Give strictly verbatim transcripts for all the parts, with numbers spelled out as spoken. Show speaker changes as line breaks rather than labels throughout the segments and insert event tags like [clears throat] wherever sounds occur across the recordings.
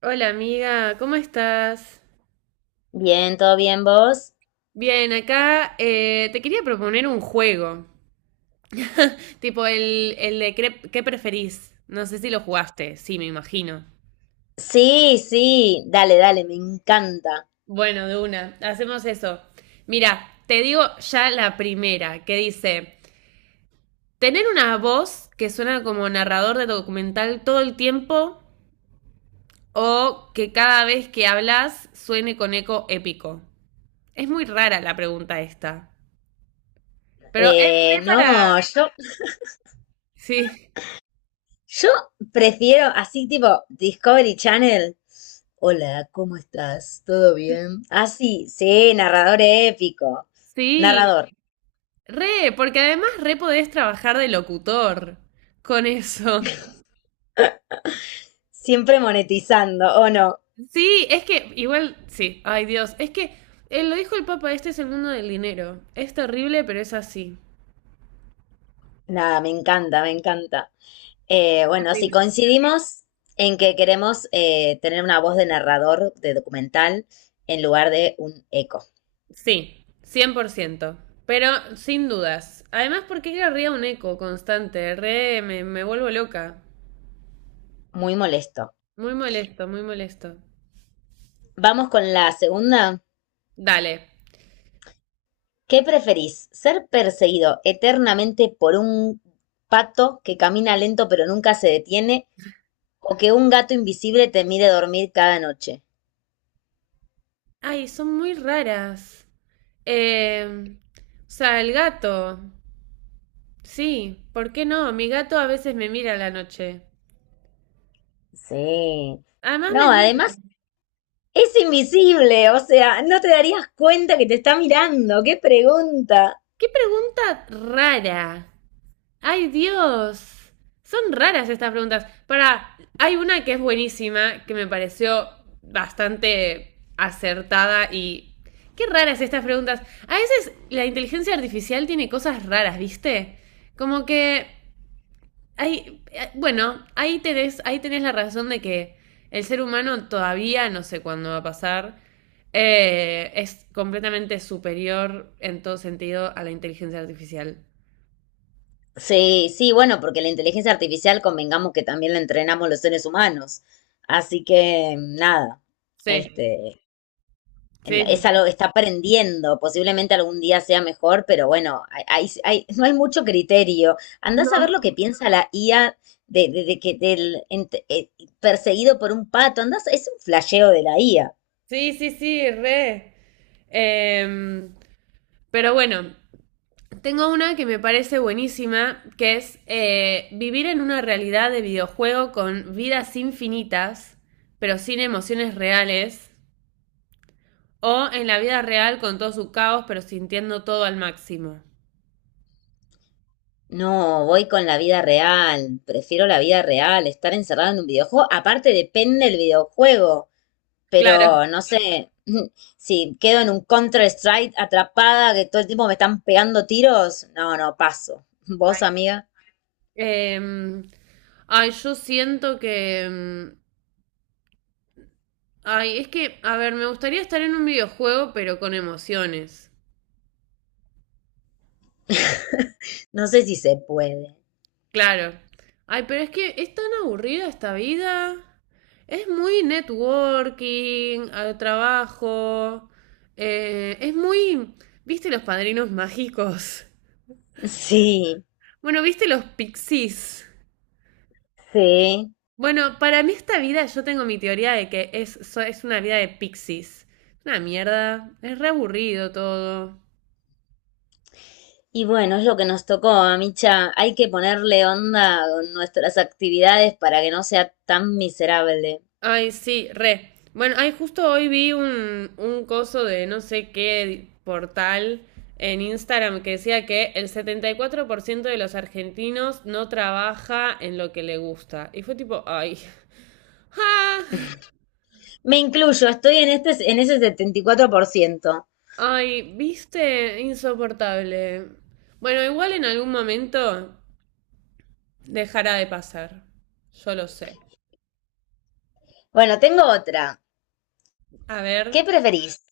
Hola amiga, ¿cómo estás?
Bien, ¿todo bien vos?
Bien, acá eh, te quería proponer un juego, tipo el, el de cre- qué preferís. No sé si lo jugaste, sí, me imagino.
Sí, sí, dale, dale, me encanta.
Bueno, de una, hacemos eso. Mira, te digo ya la primera, que dice, tener una voz que suena como narrador de documental todo el tiempo o que cada vez que hablas suene con eco épico. Es muy rara la pregunta esta, pero es re
Eh,
para...
no, yo, [laughs]
Sí,
yo prefiero así tipo Discovery Channel. Hola, ¿cómo estás? ¿Todo bien? Ah, sí, sí, narrador épico.
sí.
Narrador,
Re, porque además re podés trabajar de locutor con eso.
siempre monetizando, ¿o no?
Sí, es que igual, sí, ay Dios, es que eh, lo dijo el Papa, este es el mundo del dinero. Es terrible, pero es así.
Nada, me encanta, me encanta. Eh, bueno, si
Terrible.
coincidimos en que queremos eh, tener una voz de narrador de documental en lugar de un eco.
Sí, cien por ciento. Pero sin dudas. Además, ¿porque qué querría un eco constante? Re, me, me vuelvo loca.
Muy molesto.
Muy molesto, muy molesto.
Vamos con la segunda.
Dale.
¿Qué preferís? ¿Ser perseguido eternamente por un pato que camina lento pero nunca se detiene o que un gato invisible te mire dormir cada noche?
Ay, son muy raras. Eh, o sea, el gato. Sí, ¿por qué no? Mi gato a veces me mira a la noche.
Sí.
Además me
No,
mira.
además es invisible, o sea, no te darías cuenta que te está mirando. ¡Qué pregunta!
¡Qué pregunta rara! ¡Ay, Dios! Son raras estas preguntas. Para, hay una que es buenísima, que me pareció bastante acertada y... ¡Qué raras estas preguntas! A veces la inteligencia artificial tiene cosas raras, ¿viste? Como que... Ahí, eh, bueno, ahí tenés, ahí tenés la razón de que el ser humano todavía, no sé cuándo va a pasar, eh, es completamente superior en todo sentido a la inteligencia artificial.
Sí, sí, bueno, porque la inteligencia artificial convengamos que también la entrenamos los seres humanos. Así que nada,
Sí,
este, en-
sí,
es
sí,
algo que está aprendiendo, posiblemente algún día sea mejor, pero bueno, hay, hay- hay- no hay mucho criterio. Andás a ver lo que piensa la I A de, de- de que del ent- eh, perseguido por un pato, andás, es un flasheo de la I A.
sí, sí, sí, sí, re. Em, pero bueno, tengo una que me parece buenísima, que es eh, vivir en una realidad de videojuego con vidas infinitas, pero sin emociones reales, o en la vida real con todo su caos, pero sintiendo todo al máximo.
No, voy con la vida real, prefiero la vida real, estar encerrado en un videojuego, aparte depende del videojuego,
Claro.
pero no sé, [laughs] si quedo en un Counter-Strike atrapada que todo el tiempo me están pegando tiros, no, no, paso. ¿Vos, amiga?
Em, ay, yo siento que... em, ay, es que, a ver, me gustaría estar en un videojuego, pero con emociones.
[laughs] No sé si se puede.
Claro. Ay, pero es que es tan aburrida esta vida. Es muy networking, al trabajo. eh, es muy... ¿Viste los padrinos [laughs] mágicos?
Sí,
Bueno, ¿viste los pixies?
sí.
Bueno, para mí esta vida, yo tengo mi teoría de que es, so- es una vida de pixies. Una mierda, es re aburrido todo.
Y bueno, es lo que nos tocó, Micha. Hay que ponerle onda con nuestras actividades para que no sea tan miserable.
Ay, sí, re. Bueno, ay, justo hoy vi un, un coso de no sé qué portal en Instagram que decía que el setenta y cuatro por ciento de los argentinos no trabaja en lo que le gusta. Y fue tipo, ay, [laughs] ah,
Me incluyo, estoy en este, en ese setenta y cuatro por ciento.
ay, viste, insoportable. Bueno, igual en algún momento dejará de pasar. Yo lo sé.
Bueno, tengo otra.
A
¿Qué
ver.
preferís?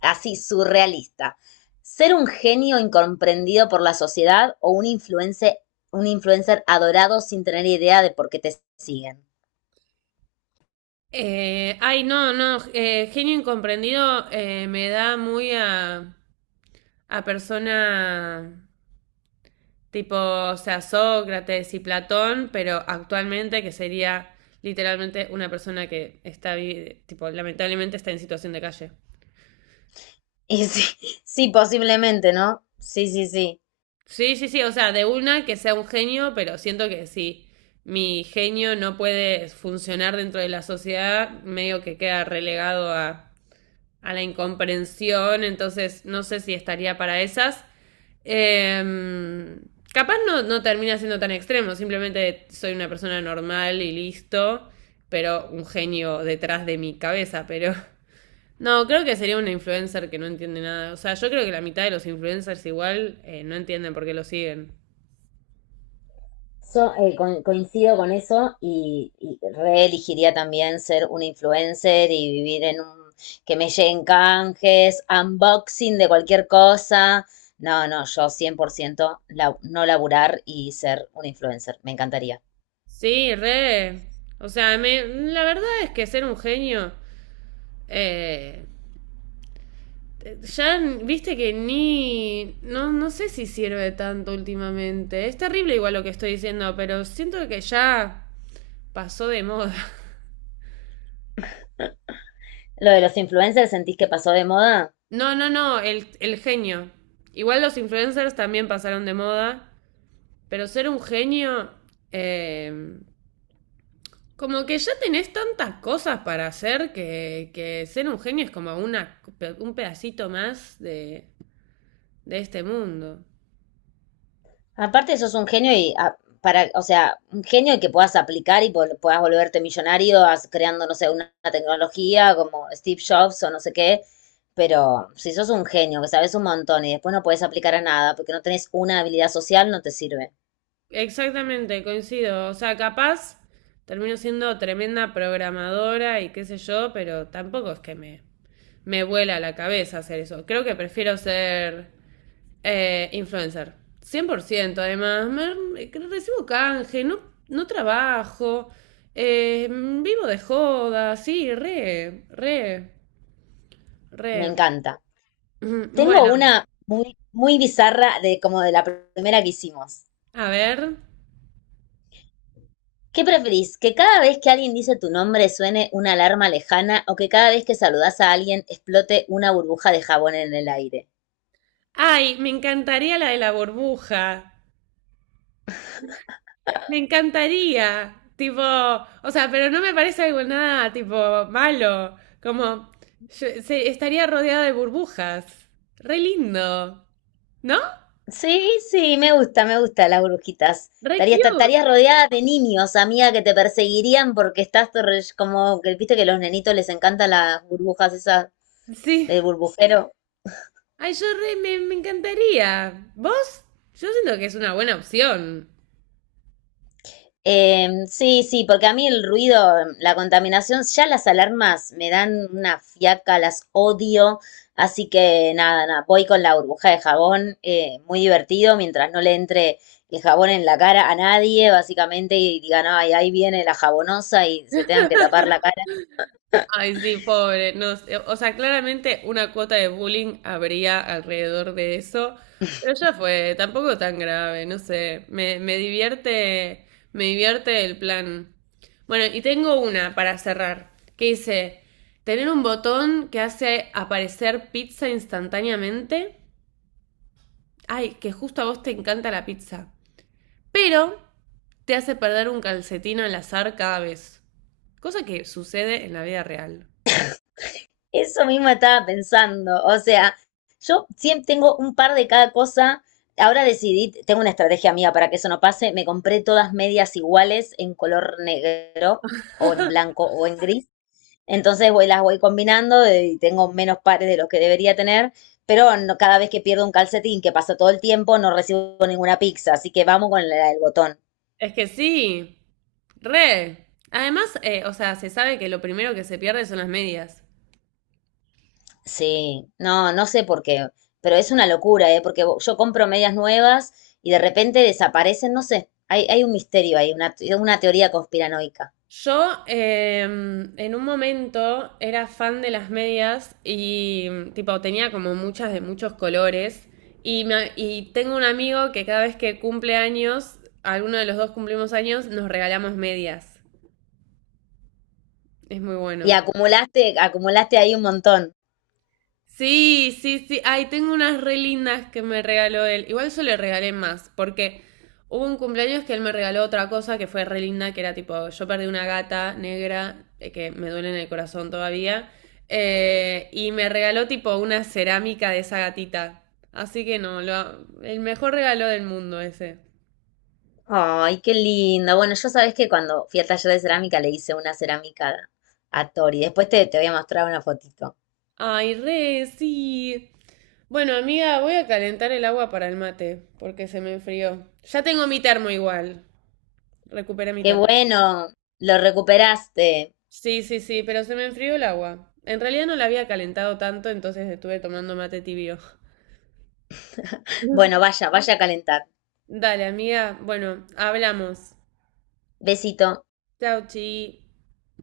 Así, surrealista. ¿Ser un genio incomprendido por la sociedad o un influencer, un influencer adorado sin tener idea de por qué te siguen?
eh, ay, no, no. Eh, genio incomprendido, eh, me da muy a, a persona tipo, o sea, Sócrates y Platón, pero actualmente que sería literalmente una persona que está, vi- tipo, lamentablemente está en situación de calle.
Y sí, sí, posiblemente, ¿no? Sí, sí, sí.
Sí, sí, sí, o sea, de una que sea un genio, pero siento que si mi genio no puede funcionar dentro de la sociedad, medio que queda relegado a a la incomprensión, entonces no sé si estaría para esas. Eh, capaz no, no termina siendo tan extremo, simplemente soy una persona normal y listo, pero un genio detrás de mi cabeza, pero... [laughs] No, creo que sería una influencer que no entiende nada. O sea, yo creo que la mitad de los influencers igual eh, no entienden por qué lo siguen.
So, eh, co- coincido con eso y, y reelegiría también ser un influencer y vivir en un... que me lleguen canjes, unboxing de cualquier cosa. No, no, yo cien por ciento la- no laburar y ser un influencer. Me encantaría.
Sí, re. O sea, me, la verdad es que ser un genio, eh, ya viste que ni. No, no sé si sirve tanto últimamente. Es terrible igual lo que estoy diciendo, pero siento que ya pasó de moda. [laughs]
Lo de los influencers, ¿sentís que pasó de moda?
No, no, no, el, el genio. Igual los influencers también pasaron de moda, pero ser un genio. eh, Como que ya tenés tantas cosas para hacer que, que ser un genio es como una, un pedacito más de, de este mundo.
Aparte sos un genio y ah, para, o sea, un genio que puedas aplicar y pol- puedas volverte millonario as- creando, no sé, una una tecnología como Steve Jobs o no sé qué. Pero si sos un genio, que sabes un montón y después no puedes aplicar a nada porque no tenés una habilidad social, no te sirve.
Exactamente, coincido. O sea, capaz termino siendo tremenda programadora y qué sé yo, pero tampoco es que me, me vuela la cabeza hacer eso. Creo que prefiero ser eh, influencer. Cien por ciento. Además, Me- recibo canje, no, no trabajo, eh, vivo de joda, sí, re, re,
Me
re.
encanta.
[clears throat] Ujú.
Tengo
Bueno,
una muy, muy bizarra de como de la primera que hicimos.
a ver.
¿Qué preferís? ¿Que cada vez que alguien dice tu nombre suene una alarma lejana o que cada vez que saludás a alguien explote una burbuja de jabón en el aire?
Ay, me encantaría la de la burbuja. Me encantaría, tipo, o sea, pero no me parece algo nada, tipo, malo, como, yo- se- estaría rodeada de burbujas, re lindo, ¿no?
Sí, sí, me gusta, me gusta las brujitas.
Re
Estarías, esta-
cute,
estarías rodeada de niños, amiga, que te perseguirían porque estás torre- como que viste que a los nenitos les encantan las burbujas esas
sí.
del burbujero.
Ay, yo re, me, me encantaría. ¿Vos? Yo siento que es una buena opción.
Eh, sí, sí, porque a mí el ruido, la contaminación, ya las alarmas me dan una fiaca, las odio. Así que nada, nada, voy con la burbuja de jabón, eh, muy divertido, mientras no le entre el jabón en la cara a nadie, básicamente, y digan, ay, ahí viene la jabonosa y se tengan que tapar la cara.
Ay, sí, pobre. No, sé, o sea, claramente una cuota de bullying habría alrededor de eso, pero ya fue, tampoco tan grave, no sé. Me, me divierte, me divierte el plan. Bueno, y tengo una para cerrar, que dice, tener un botón que hace aparecer pizza instantáneamente. Ay, que justo a vos te encanta la pizza, pero te hace perder un calcetín al azar cada vez. Cosa que sucede en la vida real.
Eso mismo estaba pensando. O sea, yo siempre tengo un par de cada cosa. Ahora decidí, tengo una estrategia mía para que eso no pase. Me compré todas medias iguales en color negro o en blanco o en gris. Entonces voy, las voy combinando eh, y tengo menos pares de los que debería tener. Pero no- cada vez que pierdo un calcetín, que pasa todo el tiempo, no recibo ninguna pizza. Así que vamos con la del botón.
Es que sí. Re. Además, eh, o sea, se sabe que lo primero que se pierde son las medias.
Sí, no, no sé por qué, pero es una locura, ¿eh? Porque yo compro medias nuevas y de repente desaparecen, no sé, hay, hay un misterio ahí, una, una teoría conspiranoica.
Yo eh, en un momento era fan de las medias y tipo tenía como muchas de muchos colores y, me- y tengo un amigo que cada vez que cumple años, alguno de los dos cumplimos años, nos regalamos medias. Es muy
Y
bueno.
acumulaste, acumulaste ahí un montón.
Sí, sí, sí. Ay, tengo unas re lindas que me regaló él. Igual yo le regalé más, porque hubo un cumpleaños que él me regaló otra cosa que fue re linda, que era tipo, yo perdí una gata negra, eh, que me duele en el corazón todavía, eh, y me regaló tipo una cerámica de esa gatita. Así que no, lo- el mejor regalo del mundo ese.
Ay, qué lindo. Bueno, yo sabes que cuando fui al taller de cerámica le hice una cerámica a Tori. Después te, te voy a mostrar una fotito.
Ay, re, sí. Bueno, amiga, voy a calentar el agua para el mate, porque se me enfrió. Ya tengo mi termo igual. Recuperé mi
Qué
termo.
bueno, lo recuperaste.
Sí, sí, sí, pero se me enfrió el agua. En realidad no la había calentado tanto, entonces estuve tomando mate tibio.
Bueno, vaya, vaya a calentar.
[laughs] Dale, amiga. Bueno, hablamos.
Besito.
Chau, chi.